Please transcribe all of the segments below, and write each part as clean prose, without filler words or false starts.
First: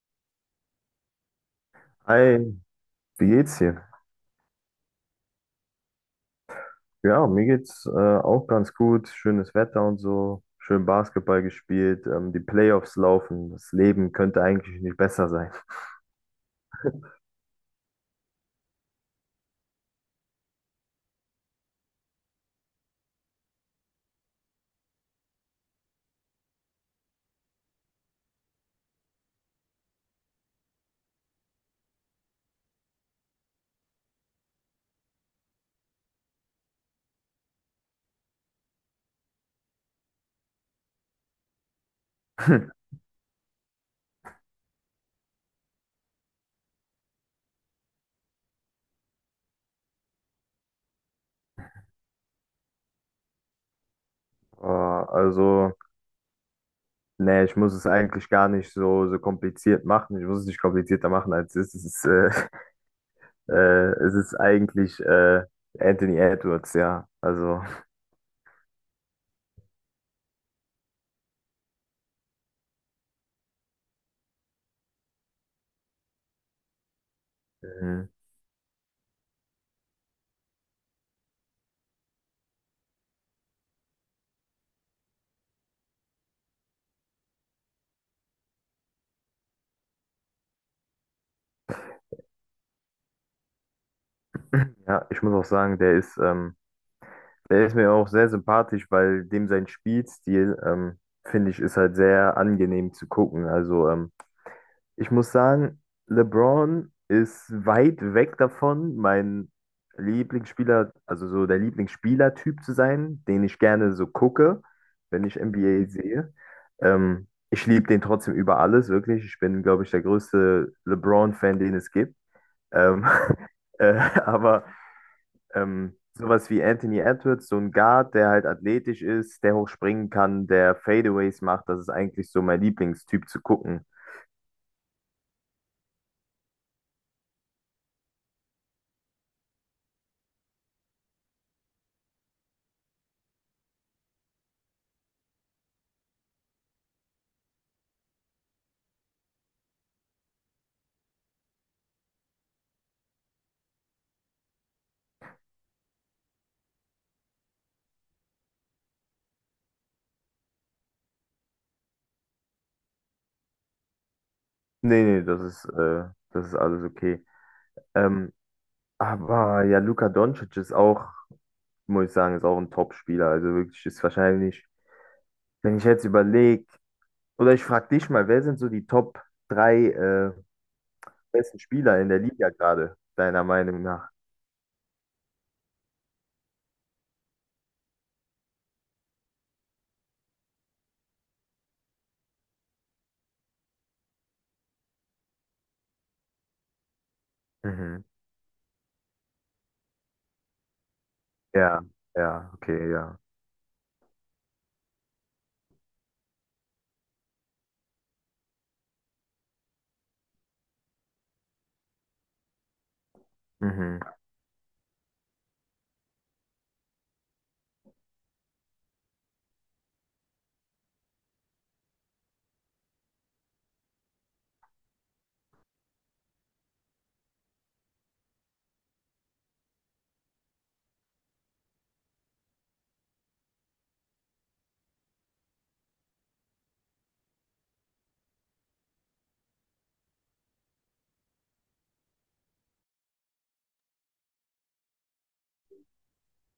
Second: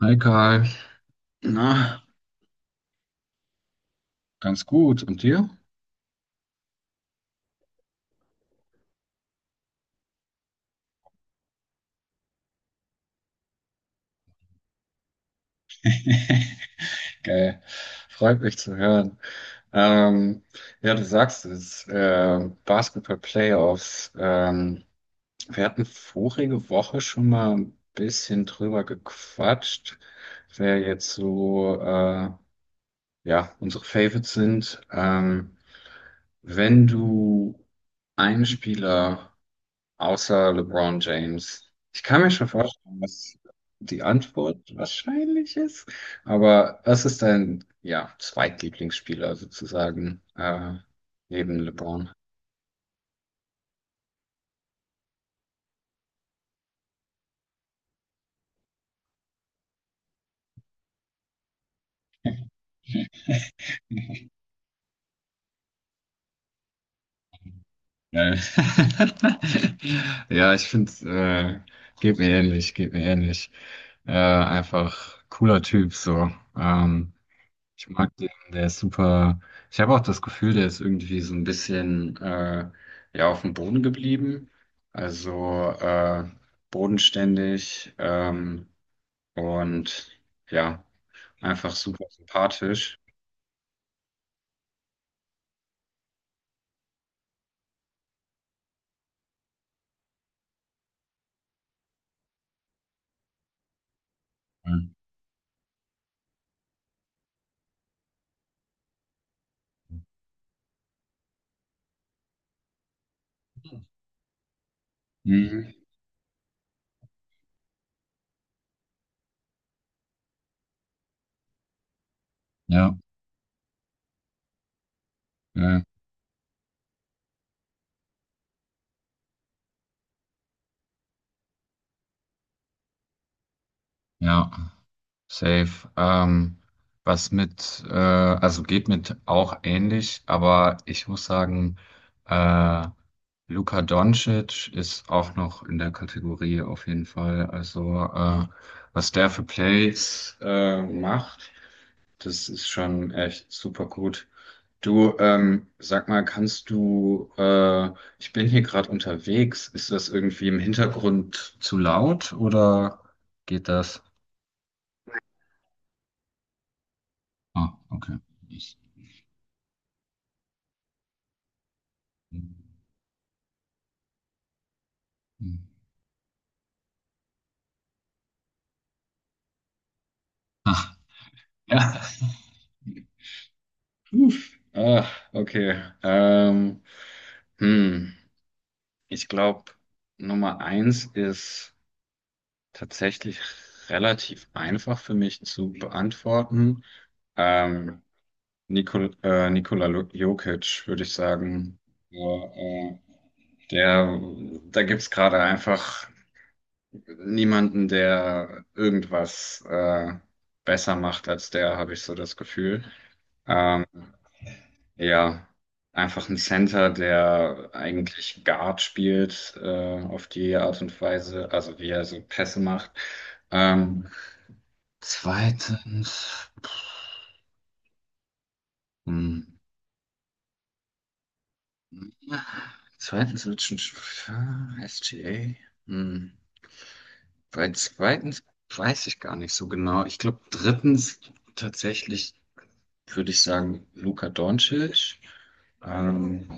Hi Karl. Na, Hi, wie geht's dir? ganz gut. Und dir? Ja, mir geht's auch ganz gut. Schönes Wetter und so. Schön Basketball gespielt. Die Playoffs laufen. Das Leben könnte eigentlich nicht besser sein. Geil. Freut mich zu hören. Ähm, ja, du sagst es, Basketball-Playoffs. Wir hatten vorige Woche schon mal ein bisschen drüber gequatscht, wer jetzt so, ja, unsere Favorites sind. Wenn du einen Spieler außer LeBron James. Ich kann mir schon vorstellen, was die Antwort wahrscheinlich ist, aber was ist dein, ja, Zweitlieblingsspieler sozusagen, neben LeBron? Also, nee, ich muss es eigentlich gar nicht so kompliziert machen. Ich muss es nicht komplizierter machen, als es ist. Es ist, es ist eigentlich Anthony Edwards, ja. Also, Äh, Ja, ich finde, geht mir ähnlich, geht mir ähnlich. Einfach cooler Typ so. Ähm, Ich mhm. mag den, der ist super. Ich habe auch das Gefühl, der ist irgendwie so ein bisschen ja, auf dem Boden geblieben. Also bodenständig, und ja, einfach super sympathisch. Ja, ich muss auch sagen, der ist mir auch sehr sympathisch, weil dem sein Spielstil, finde ich, ist halt sehr angenehm zu gucken. Also, Mhm. ich muss sagen, LeBron ist weit weg davon, mein Lieblingsspieler, also so der Lieblingsspielertyp zu sein, den ich gerne so gucke, wenn ich Mhm. NBA sehe. Ich liebe den trotzdem über alles, wirklich. Ich bin, glaube ich, der größte LeBron-Fan, den es gibt. Ja, Ähm, äh, aber ja, ähm, sowas wie Anthony Edwards, so ein Guard, der halt athletisch ist, der hoch springen kann, der Fadeaways macht. Das ist eigentlich so mein Lieblingstyp zu gucken. ja. Safe. Was mit, also geht mit auch ähnlich, aber ich muss sagen, äh, Luka Doncic ist auch noch in der Kategorie auf jeden Fall. Also was der für Plays macht, das ist schon echt super gut. Du, sag mal, kannst du, ich bin hier gerade unterwegs, ist das irgendwie im Hintergrund zu laut oder geht das? Nee, nee, das ist alles okay. Ah, okay. Ähm, aber ja, Luka Doncic ist auch, muss ich sagen, ist Hm. auch ein Top-Spieler. Also wirklich ist wahrscheinlich, wenn ich jetzt überlege, oder ich frage dich mal, wer sind so die Top drei Ah, besten ja. Spieler in der Liga gerade, deiner Meinung nach? Puh. Ah, okay. Hm. Ich glaube, Nummer eins ist tatsächlich relativ einfach für mich zu beantworten. Ähm, Mhm. Nikola Jokic, würde ich sagen. Ja, Ja, ja, okay, ja. der, da gibt's gerade einfach niemanden, der irgendwas besser macht als der, habe ich so das Gefühl. Ähm, Mhm. Ja, einfach ein Center, der eigentlich Guard spielt, auf die Art und Weise, also wie er so Pässe macht. Ähm, Zweitens, hm, zweitens wird schon ah, SGA. Hm, bei zweitens weiß ich gar nicht so genau. Ich glaube, drittens tatsächlich würde ich sagen Luka Doncic. Ähm,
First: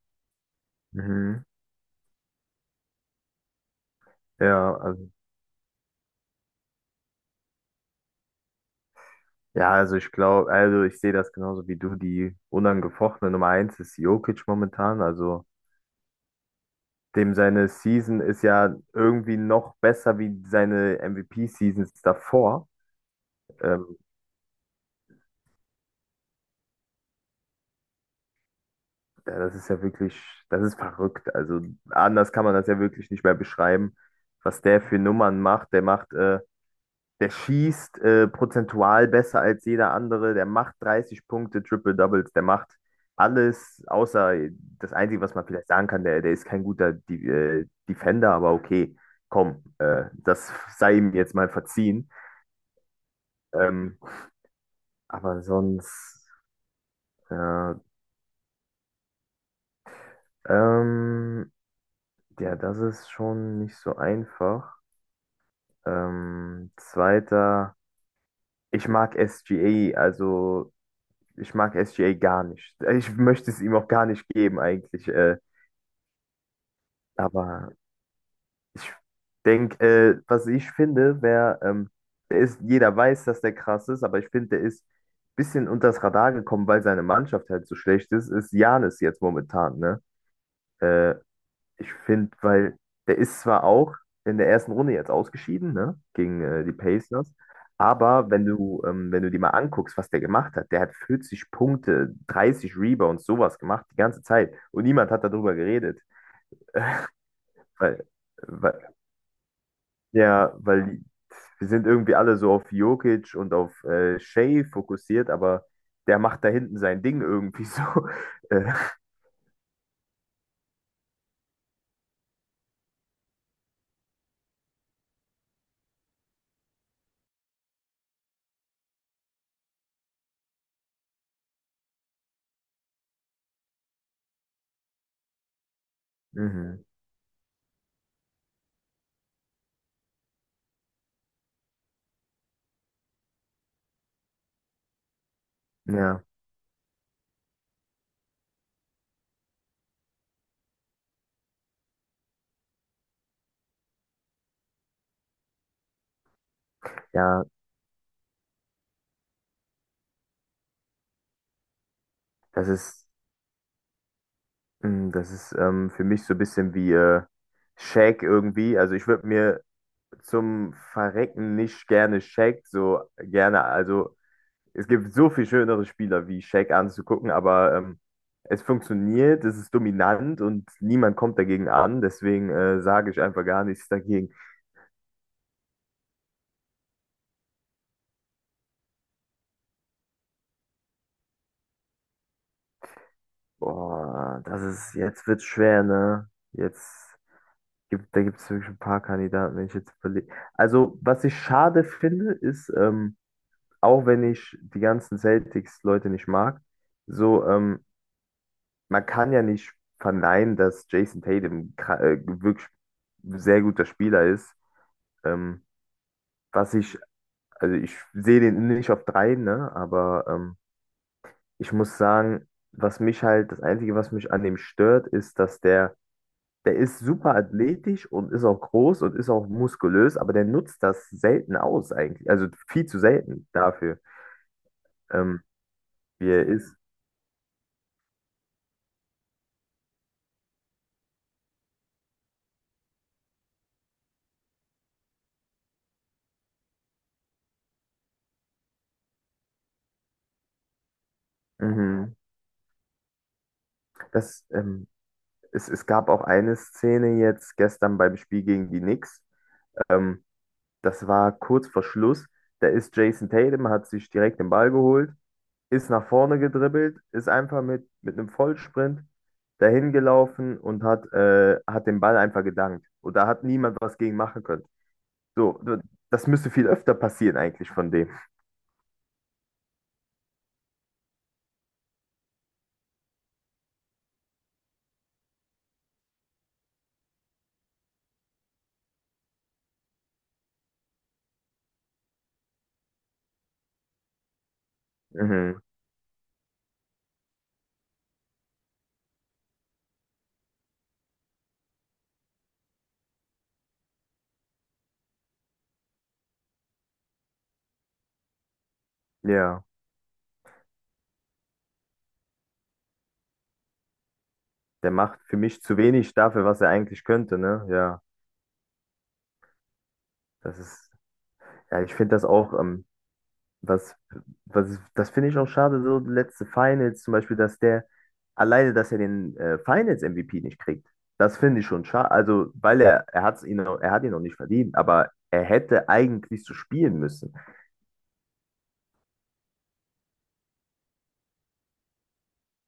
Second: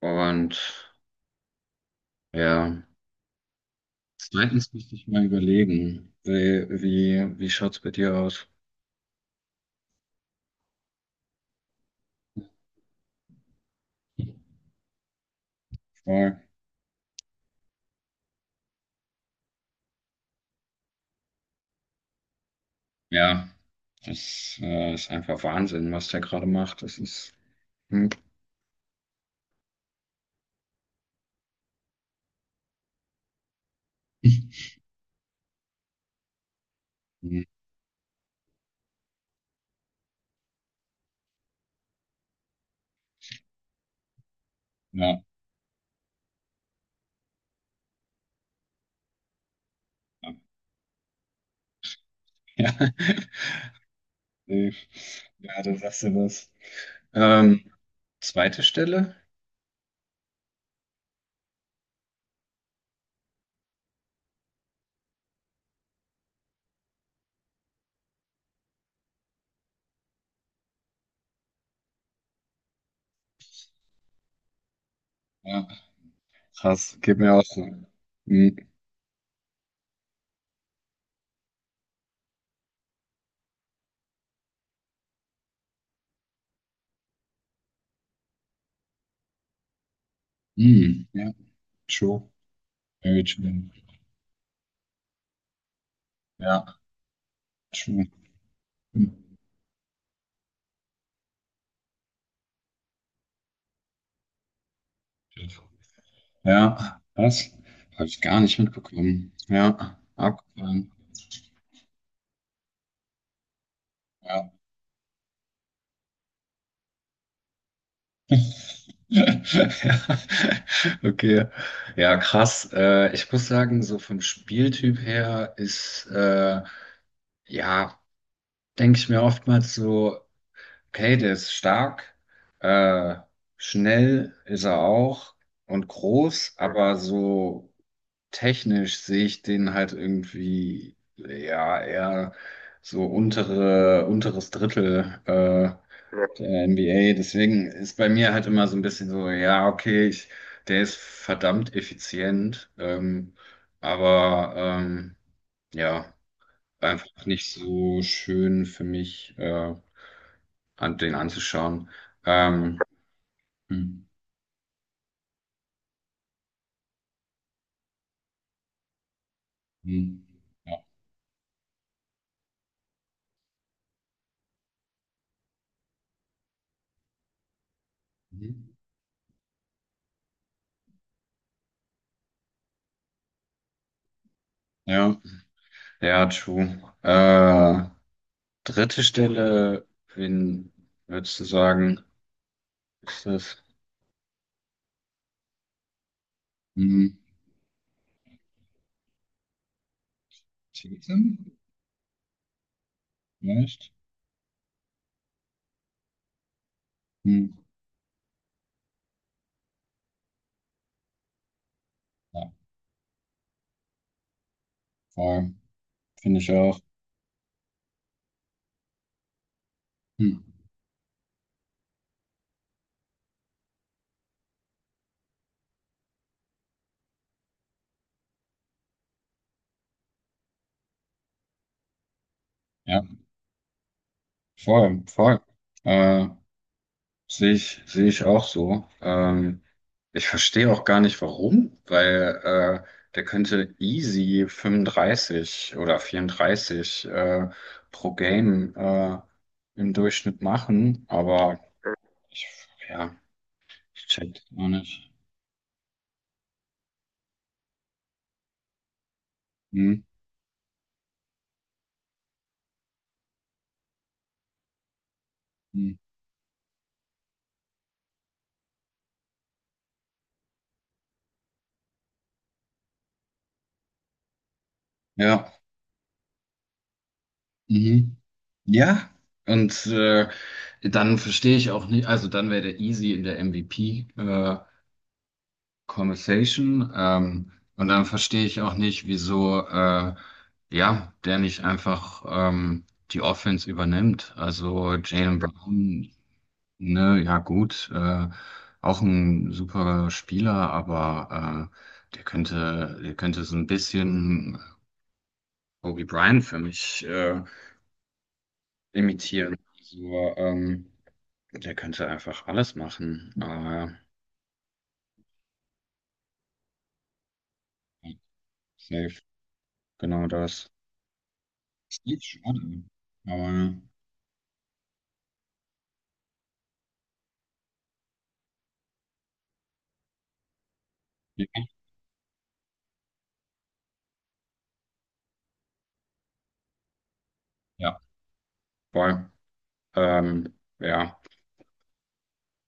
und Mhm. ja. Zweitens Ja, müsste ich also mal überlegen, wie schaut's bei dir aus? Ja, also ich glaube, also ich sehe das genauso wie du. Die unangefochtene Nummer eins ist Jokic momentan. Also Voll. dem seine Season ist ja irgendwie noch besser wie seine MVP-Seasons davor. Ja, Ähm, das ist einfach Wahnsinn, was der gerade macht. Das ist. Hm. ja, das ist ja wirklich, das ist verrückt. Also anders kann man das ja wirklich nicht mehr beschreiben, was der für Nummern macht. Der Hm. schießt prozentual besser als jeder andere. Der macht 30 Punkte, Triple Doubles. Der macht alles, außer das Einzige, Ja. was man vielleicht sagen kann, der ist kein guter De Defender, aber okay, komm, Ja. das sei ihm jetzt mal verziehen. Ähm, Nee. aber Ja, da sagst du sonst, was. Ähm, ja, Zweite Stelle? ähm, ja, das ist schon nicht so einfach. Zweiter, ich mag SGA, also ich mag SGA gar nicht. Ich möchte es ihm auch gar nicht geben eigentlich. Ja, krass, geht mir auch so. Aber Hm. ich denke, was ich finde, wäre, der ist, jeder weiß, dass der krass ist, aber ich finde, der ist ein bisschen unters Radar gekommen, weil seine Mannschaft halt so schlecht ist, ist Giannis jetzt momentan, ne? Hm. Äh, Ja, Ich true. finde, weil der Very ist zwar true. auch in der ersten Runde jetzt ausgeschieden, ne, gegen Ja, die Pacers, true. aber wenn du, ähm, Hm. wenn du dir mal anguckst, was der gemacht hat, der hat 40 Punkte, 30 Rebounds, sowas gemacht die ganze Zeit und niemand hat darüber geredet, Ja, was? weil, Habe ich gar nicht weil mitbekommen. Ja, ja, abgefahren. Wir sind irgendwie alle so auf Jokic und auf Ja. Shea fokussiert, aber der macht da hinten sein Ding irgendwie so. Äh, Ja. Okay. Ja, krass. Ich muss sagen, so vom Spieltyp her ist, ja, denke ich mir oftmals so, okay, der ist stark, äh, schnell ist er auch und groß, mhm. aber so technisch sehe ich den halt irgendwie, ja, eher so unteres Drittel ja, Ja, der NBA. Deswegen ist bei mir halt immer so ein bisschen so, ja, okay, der ist verdammt effizient, aber ja, einfach ja, nicht so schön für mich, an den anzuschauen. das Ähm, ist hm, Das ist für mich so ein bisschen wie Shaq irgendwie. Also ich würde mir hm, zum ja. Verrecken nicht gerne Shaq so gerne. Also es gibt so viel schönere Spieler wie Shaq anzugucken, aber es Mhm. funktioniert, es ist dominant und niemand kommt dagegen an. Deswegen sage ich einfach gar nichts dagegen. Ja, ja, true. Dritte Stelle, wen würdest du sagen, ist das? Boah, das ist, jetzt wird's schwer, ne? Hm. Da gibt es wirklich ein paar Kandidaten, wenn ich jetzt überlege. Also Cheatham? was ich schade finde, ist, Vielleicht? auch wenn ich die ganzen Celtics-Leute nicht mag, so, Hm. Man kann ja nicht verneinen, dass Jason Tatum Ja, wirklich sehr guter Spieler ist. voll. Ähm, Finde ich was auch. ich, also ich sehe den nicht auf drei, ne, aber Hm. Ich muss sagen, was mich halt, das Einzige, was mich an dem stört, ist, dass der ist super athletisch und ist auch groß und ist auch muskulös, aber der nutzt das selten aus eigentlich, also viel zu Ja, selten dafür, voll, voll. ähm, Äh, wie er ist. Sehe ich auch so. Ich verstehe auch gar nicht warum, weil der könnte easy 35 oder 34 pro Game im Durchschnitt machen, aber Mhm. ich, ja, ich check Das, auch ähm, nicht. es gab auch eine Szene jetzt gestern beim Spiel gegen die Knicks. Mhm. Ähm, Das war kurz vor Schluss. Da ist Jason Tatum, hat sich direkt den Ball geholt, ist Mhm. nach vorne gedribbelt, ist einfach mit einem Vollsprint dahin gelaufen und hat den Ball einfach gedankt. Und da hat niemand was gegen machen können. So, Ja. das müsste viel öfter passieren eigentlich von dem. Mhm. Ja. Und dann verstehe ich auch nicht, also dann wäre der easy in der MVP Conversation. Und dann verstehe ich auch nicht, wieso ja, der nicht einfach die Offense übernimmt. Also Jaylen Mhm. Brown, ne, ja gut, auch ein super Spieler, aber der könnte so ein bisschen Kobe Bryant für mich. Imitieren. Ja, Also der könnte einfach alles machen, aber der macht für mich zu wenig dafür, was er eigentlich könnte, ne? Ja, safe, genau das das. ist, ja, ich Ist finde echt das auch. schade. Aber Was, Das finde ich auch schade, so letzte Finals zum Beispiel, dass dass er den Finals-MVP nicht kriegt. Das finde ich ja, schon schade. Also, weil er hat ihn noch nicht verdient, aber er hätte eigentlich so spielen müssen. ja, voll. Ähm, ja.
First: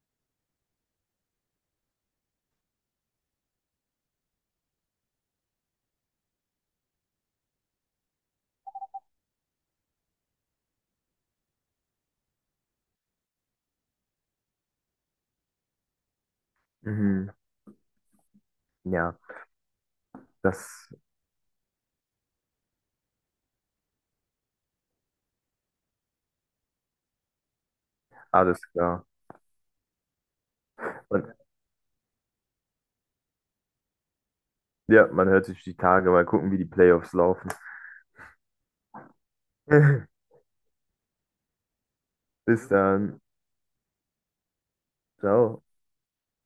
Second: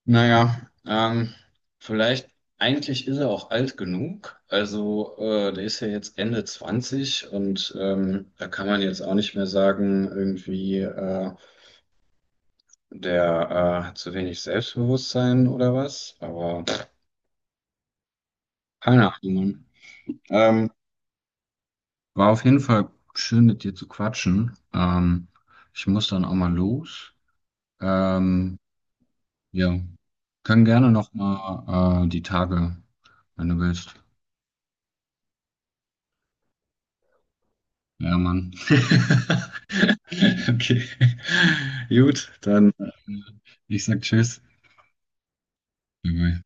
Naja, vielleicht, eigentlich ist er auch alt genug. Also, der ist ja jetzt Ende 20 und da kann man jetzt auch nicht mehr sagen, irgendwie, der hat zu wenig Selbstbewusstsein oder was. Aber Mhm. keine Ja, Ahnung. Mann. Ähm, das War auf jeden Fall schön mit dir zu quatschen. Ich muss dann auch mal los. Ähm, alles klar. ja, können gerne noch Und, mal die Tage, wenn du willst. ja, man hört sich die Tage, mal gucken, wie die Playoffs laufen. Ja, Mann. Okay. Gut, Bis dann dann. ich sag Tschüss. Ciao. Bye-bye.